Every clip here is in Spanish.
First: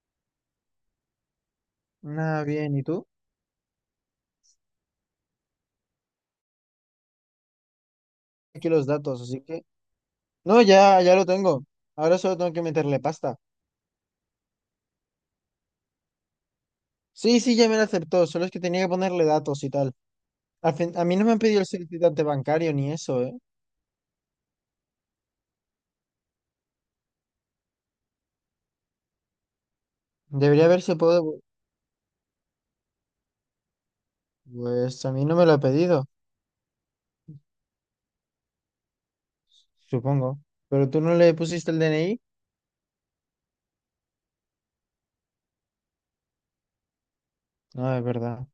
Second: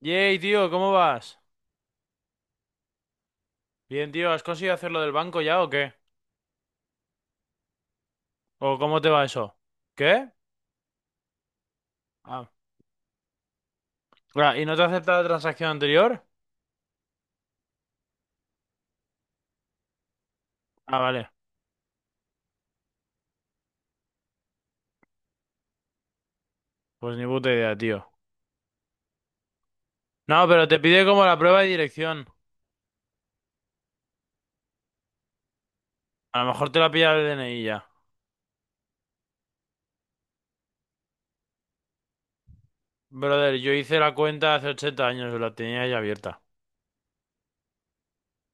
Yey, tío, ¿cómo vas? Nada bien, ¿y tú? Bien, tío, ¿has conseguido hacer lo del banco ya o qué? Aquí ¿O los cómo te datos, va así eso? que... ¿Qué? No, ya, ya lo tengo. Ahora solo Ah, tengo que meterle pasta. ah, ¿y no te acepta la transacción anterior? Sí, sí, ya me lo aceptó, solo es que tenía que ponerle datos y tal. Ah, A mí no vale. me han pedido el certificante bancario ni eso, ¿eh? Pues ni puta idea, tío. No, Debería pero te haberse pide como podido... la prueba de dirección. Pues a mí no me lo ha pedido, A lo mejor te la pilla el DNI ya. supongo. ¿Pero tú no le pusiste el DNI? Brother, yo hice la cuenta hace 80 años, la tenía ya abierta. No, es verdad.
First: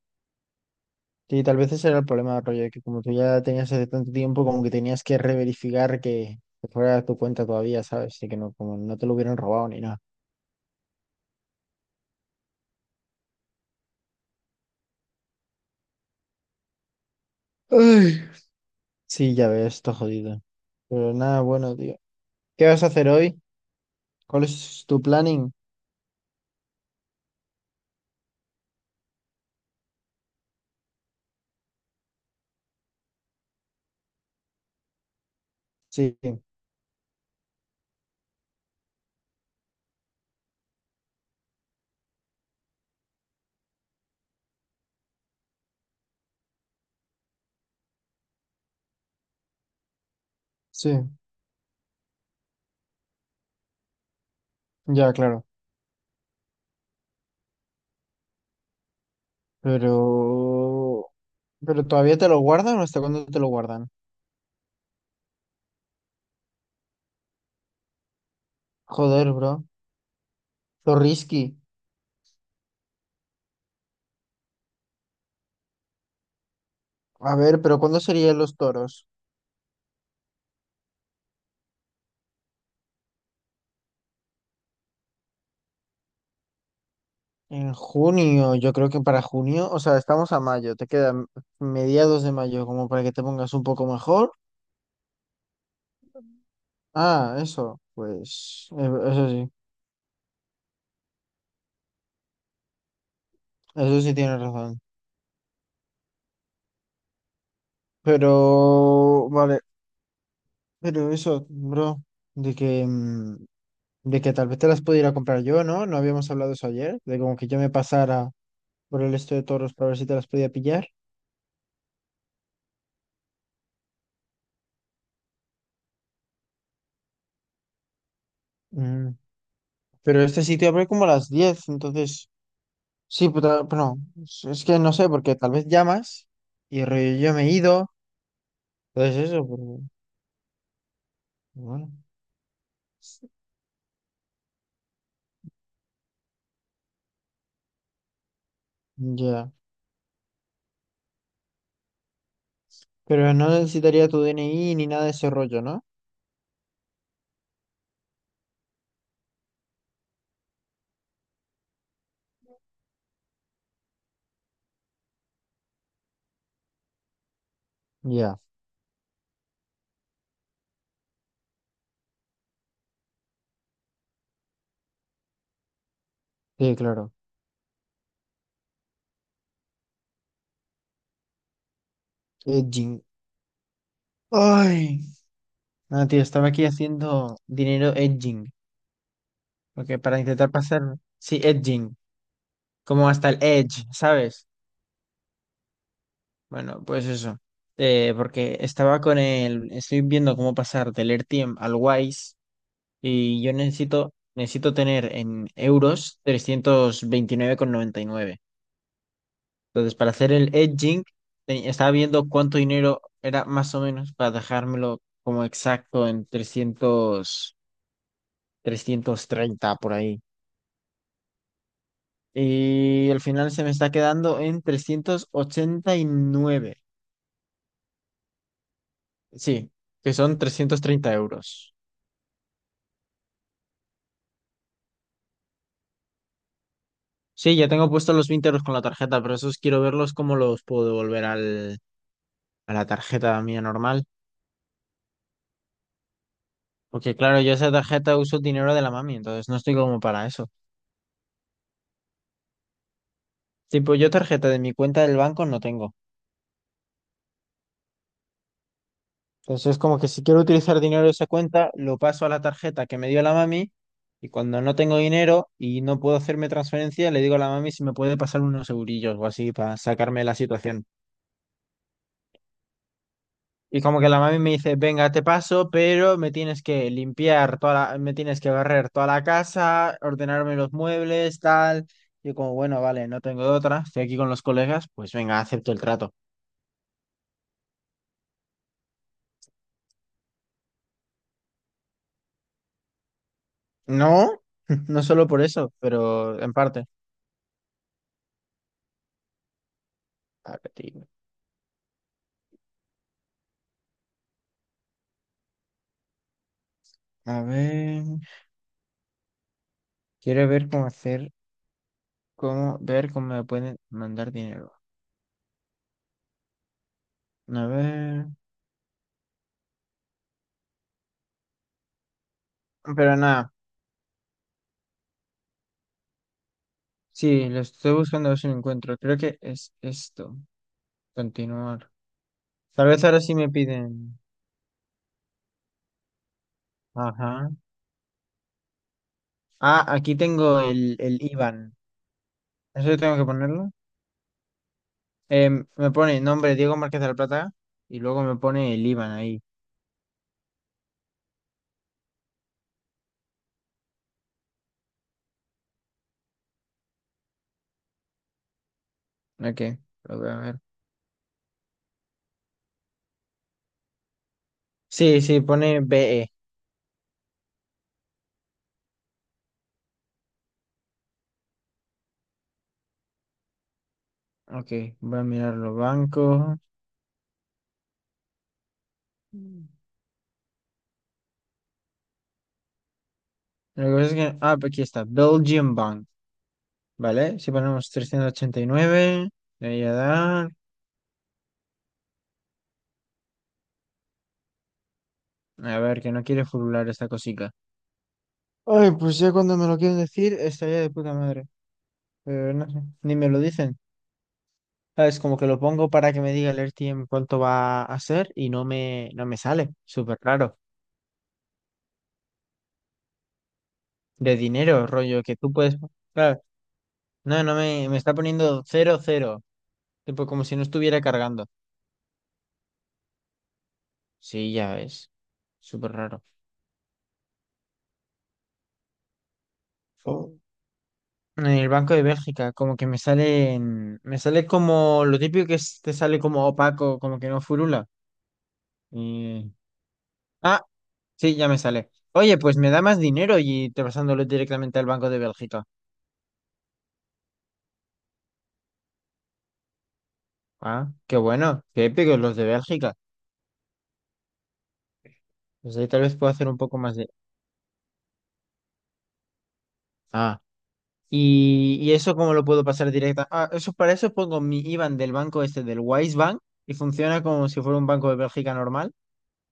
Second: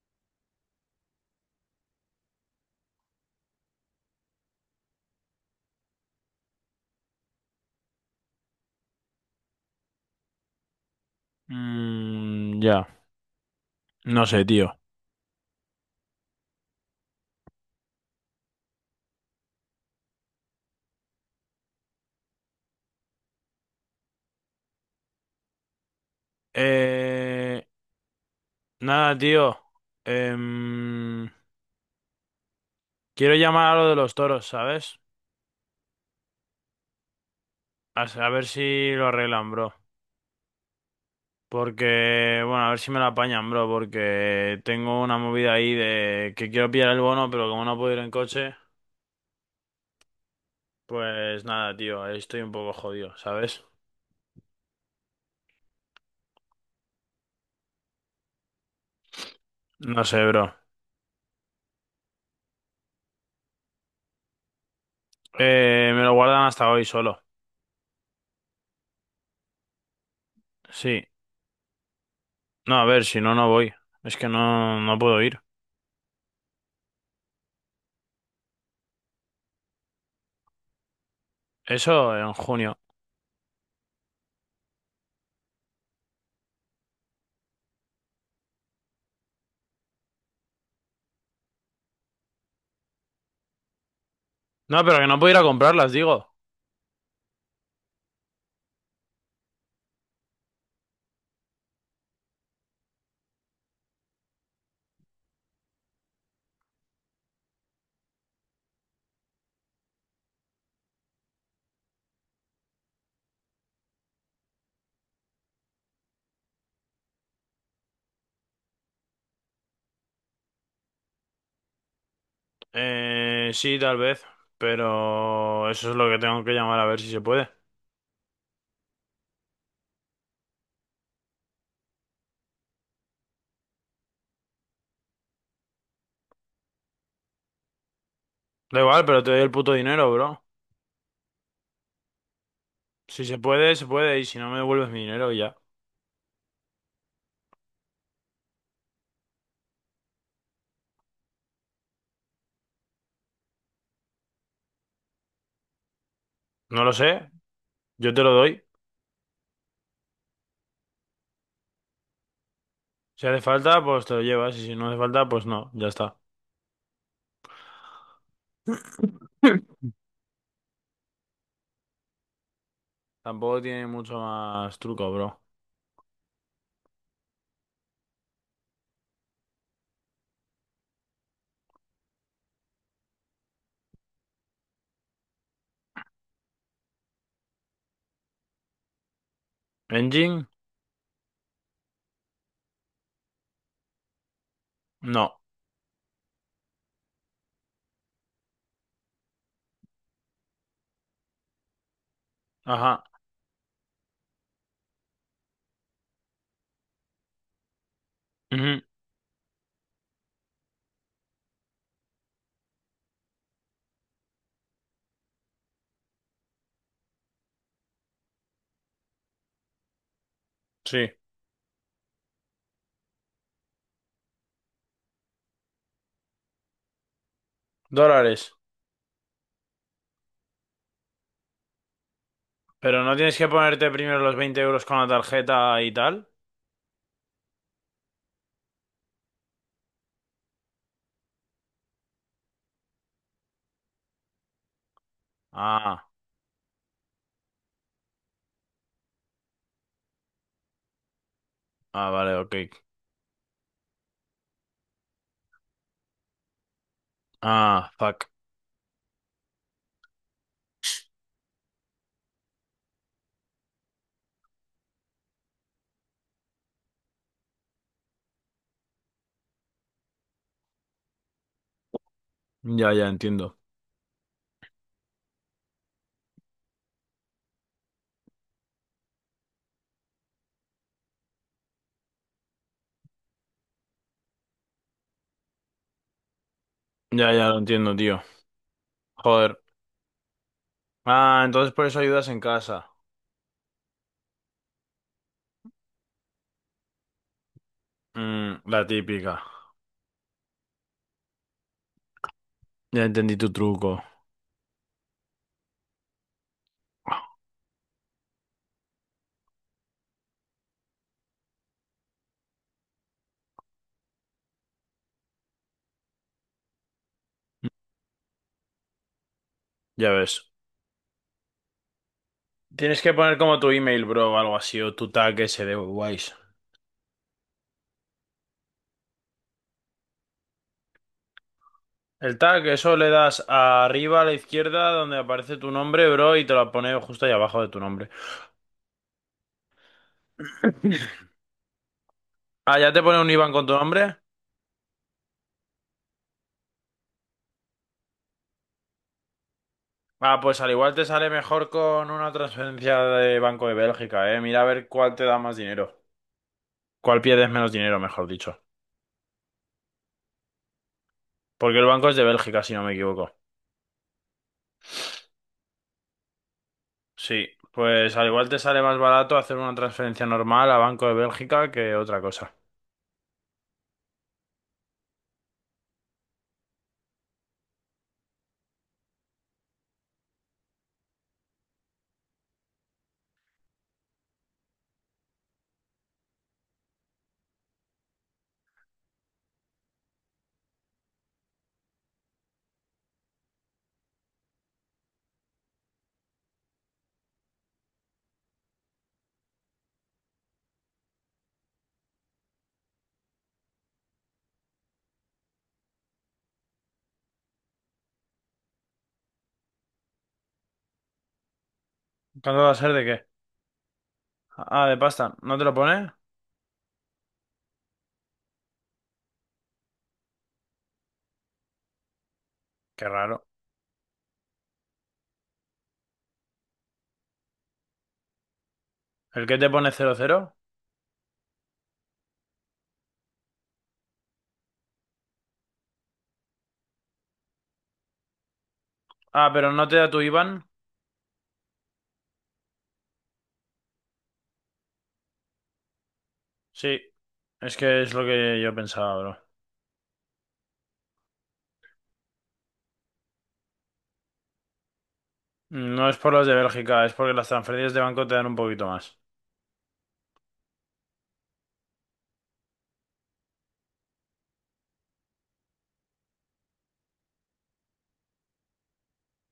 Y tal vez ese era el problema, rollo, de que como tú ya tenías hace tanto tiempo, como que tenías que reverificar que fuera tu cuenta todavía, ¿sabes? Y que no, como no te lo hubieran robado ni nada. Mmm, ya. No sé, tío. Ay. Sí, ya ves, está jodido. Pero nada, bueno, tío. ¿Qué vas a hacer hoy? ¿Cuál es tu planning? Eh... Nada, tío. Em, Quiero llamar a lo de los toros, ¿sabes? Sí, A ver si lo arreglan, bro. Porque, bueno, a ver si me la apañan, bro, porque tengo una movida ahí de que quiero pillar el bono, pero como no puedo ir en coche, sí, pues nada, tío, ahí estoy un poco jodido, ¿sabes? ya, claro. No sé, bro. Pero... ¿Pero todavía te lo guardan o hasta cuándo te lo guardan? Me lo guardan hasta hoy solo. Joder, bro. Sí. Zorrisky. No, a ver, si no, no voy. Es que no, no puedo ir. A ver, pero ¿cuándo serían los toros? Eso en junio. En junio, yo creo que para junio, o sea, estamos a mayo, te quedan mediados de mayo como para que te pongas un poco mejor. No, pero que no puedo ir a comprarlas, digo. Ah, eso, pues, eso sí, eso sí tienes razón. Pero, vale, pero eso, bro, de que, mm, de que tal vez te las pudiera comprar yo, ¿no? No habíamos hablado eso ayer, de como que yo me pasara por el esto de toros para ver si te las podía pillar. Sí, tal vez, pero eso es lo que tengo que llamar a ver si se puede. Mm, Pero este sitio abre como a las 10, entonces, sí, puta, bueno, es que no sé, porque tal vez llamas y rollo yo me he ido, Da igual, pero te entonces doy eso, el puto pero, dinero, bro. bueno, Si se puede, se puede, y si no me devuelves mi dinero y ya. ya. Pero no necesitaría tu DNI ni nada de ese rollo, ¿no? No lo sé, yo te lo doy. Si hace falta, pues te lo llevas, y si no hace falta, pues no, ya está. Ya, Tampoco tiene mucho más truco, bro. sí, claro. Edging. Ay. No, tío, estaba aquí haciendo dinero edging, porque para ¿Engine? intentar pasar, sí, edging, como hasta el edge, ¿sabes? No. Bueno, pues eso. Porque estaba con el, estoy viendo cómo pasar del RTM al Wise Ajá. y yo necesito, necesito tener en euros 329,99. Ujú. Entonces, para hacer el edging, estaba viendo cuánto dinero era más o menos para dejármelo como exacto en trescientos treinta por ahí. Sí. Y al final se me está quedando en 389. Dólares. Sí, que son 330 euros. Pero no tienes que ponerte primero los 20 euros con la tarjeta y tal. Sí, ya tengo puestos los 20 euros con la tarjeta, pero esos quiero verlos cómo los puedo devolver al, a la tarjeta mía normal. Ah, Porque claro, yo esa tarjeta uso dinero de la mami, entonces no estoy como para eso. ah, vale, ok. Tipo, yo tarjeta de mi cuenta del banco no tengo. Ah, fuck. Entonces, como que si quiero utilizar dinero de esa cuenta, lo paso a la tarjeta que me dio la mami y cuando no tengo dinero y no puedo hacerme transferencia, le digo a la mami si me puede pasar unos eurillos o así para sacarme de la situación. Ya, ya entiendo. Y como que la mami me dice, venga, te paso, pero me tienes que limpiar toda la, me tienes que barrer toda la casa, ordenarme los muebles, tal. Yo como, bueno, vale, no tengo de otra, estoy aquí con los colegas, pues venga, acepto el trato. Ya, ya lo entiendo, tío. Joder. Ah, entonces por eso ayudas en casa. No, no solo por eso, pero en parte. Mm, la típica. Ya entendí tu truco. A ver. Quiero ver cómo hacer, cómo ver cómo me pueden mandar dinero. A ver. Ya ves. Tienes que Pero poner nada. como tu email, bro, o algo así, o tu tag ese de Wise. Sí, lo estoy buscando a ver si lo encuentro. Creo que es esto. Continuar. El tag, Tal eso vez le ahora sí das me piden. arriba a la izquierda donde aparece tu nombre, bro, y te lo pone justo ahí Ajá. abajo de tu nombre. Ah, aquí tengo el IBAN. Ah, ¿ya ¿Eso te tengo pone que un IBAN con ponerlo? tu nombre? Me pone nombre Diego Márquez de la Plata y luego me pone el IBAN ahí. Ah, pues al igual te sale mejor con una transferencia de Banco de Bélgica, eh. Mira a ver cuál te da más dinero. Cuál pierdes menos dinero, mejor dicho. Ok, lo voy a ver. Porque el banco es de Bélgica, si no me equivoco. Sí, sí, pone BE. Sí, pues al igual te sale más barato hacer una transferencia normal a Banco de Bélgica que otra cosa. Ok, voy a mirarlo. Banco. Lo que pasa es que... Ah, pues aquí está. Belgian Bank. Vale, si ponemos 389, de ahí a dar. A ver, que no quiere furular esta cosica. Ay, pues ya cuando me lo quieren decir, estaría de puta madre. Pero no sé, ni me lo dicen. Es como que lo pongo para que me diga el AirTM cuánto va a ser y no me sale. Súper raro. ¿Cuándo va a ser de qué? De Ah, dinero, de rollo, pasta. que tú ¿No te lo puedes. pone? Claro, no, me está poniendo cero cero. Tipo, como si no estuviera cargando. Qué raro. Sí, ya ves. Súper raro. ¿El que te pone 00? En el Banco de Bélgica, como que me sale como lo típico que te sale como opaco, como que no furula. Ah, Y- pero no te da tu IBAN. Ah, sí, ya me sale. Oye, pues me da más dinero y te pasándolo directamente al Banco de Bélgica. Sí, es que es lo que yo pensaba, bro. Ah, qué bueno, qué épicos los de Bélgica. Pues ahí tal No es vez puedo por los hacer de un poco más Bélgica, de. es porque las transferencias de banco te dan un poquito más. Ah, y eso cómo lo puedo pasar directa. Ah, eso para eso pongo mi IBAN del banco este, del Wise Bank, y funciona como si fuera un Banco de Bélgica normal.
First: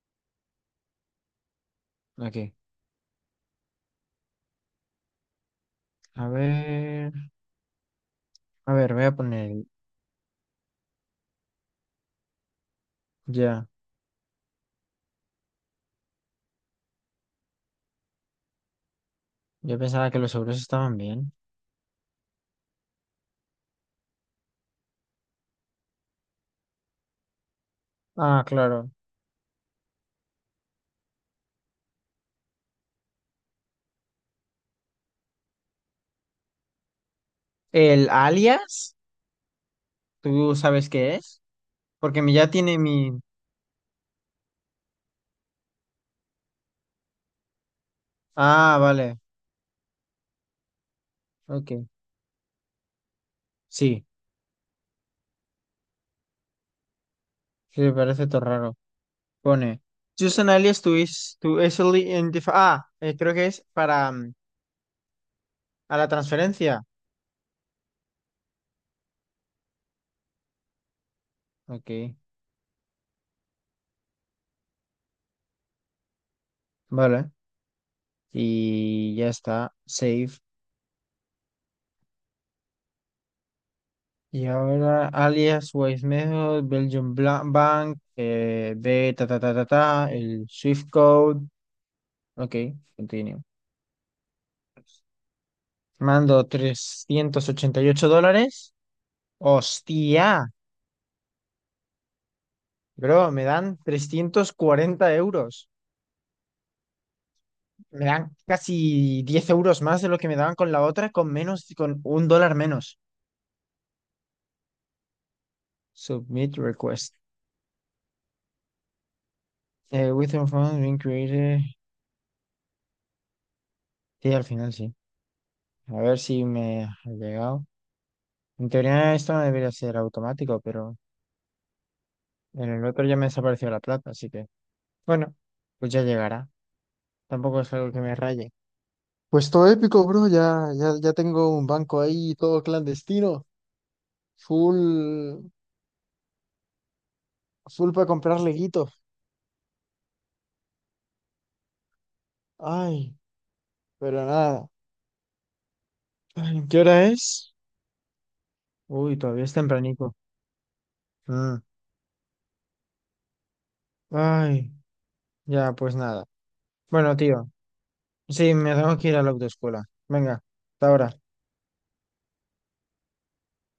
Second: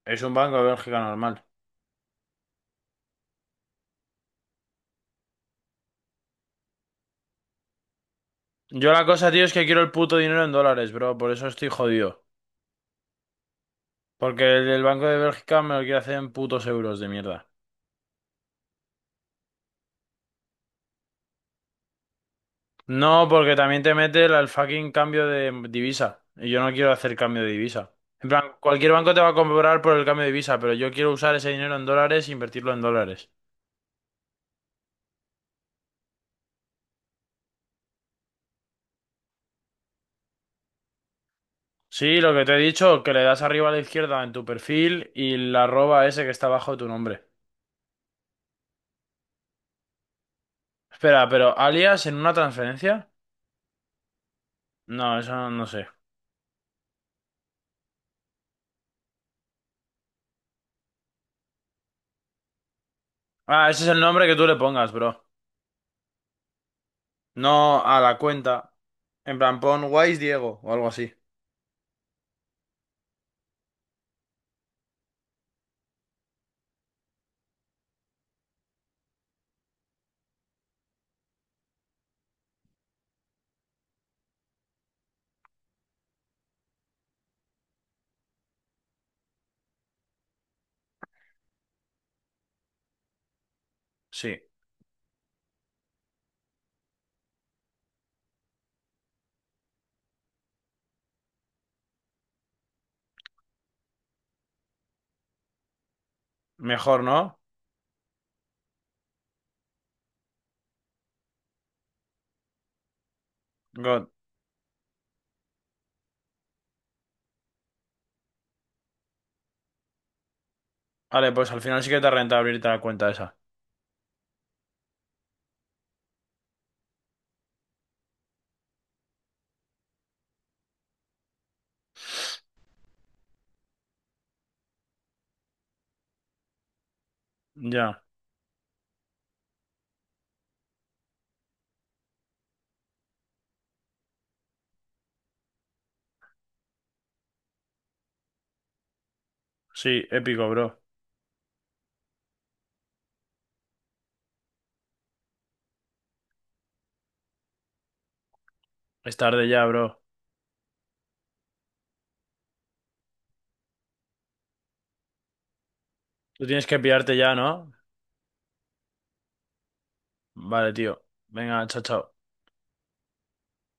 Es un banco de Bélgica normal. Aquí. A ver, a Yo ver, voy la a cosa, tío, poner... es que quiero el puto dinero en dólares, bro. Por eso estoy jodido. Ya. Porque el del Banco de Bélgica me lo quiere hacer en putos euros de mierda. Yo pensaba que los euros estaban bien. No, porque también te mete el fucking cambio de divisa. Y yo no quiero hacer cambio de divisa. En Ah, plan, claro. cualquier banco te va a cobrar por el cambio de divisa, pero yo quiero usar ese dinero en dólares e invertirlo en dólares. ¿El alias? ¿Tú sabes qué es? Sí, Porque lo que ya te he tiene dicho, mi... que le das arriba a la izquierda en tu perfil y la arroba ese que está abajo de tu nombre. Ah, vale. Espera, ¿pero Ok. alias en una transferencia? Sí. No, eso no, no sé. Sí, me parece todo raro. Pone... Use an alias to, is, to easily identify... Ah, creo que es Ah, ese es el para... nombre que tú le pongas, bro. a la transferencia. No a la cuenta. En plan, pon Wise Diego o algo así. Ok. Vale. Y ya está. Save. Y ahora alias, Wise Method, Bank, de ta ta ta ta ta, el Swift Code. Ok, continue. Sí, Mando 388 dólares. Hostia, bro, me dan 340 euros. mejor, ¿no? Me dan casi 10 euros más de lo que me daban con la otra, con menos, con 1 dólar menos. God. Submit request. Within funds being Vale, pues al created. final sí que te renta abrirte la cuenta esa. Sí, al final sí. A ver si me ha llegado. En teoría esto no debería ser automático, pero en el otro ya me desapareció la plata, así que bueno, pues ya llegará. Tampoco es algo que Ya, me raye. Pues todo épico, bro. Ya, ya, ya tengo un banco ahí, todo clandestino. Full, full para comprar leguito. sí, épico, bro. Ay, pero nada. Ay, ¿qué hora es? Es Uy, todavía tarde es ya, bro. tempranito. Mm. Ay, ya, pues nada. Tú tienes que pillarte Bueno, ya, tío. ¿no? Sí, me tengo que ir a la autoescuela. Venga, Vale, hasta tío. ahora. Venga, chao, chao.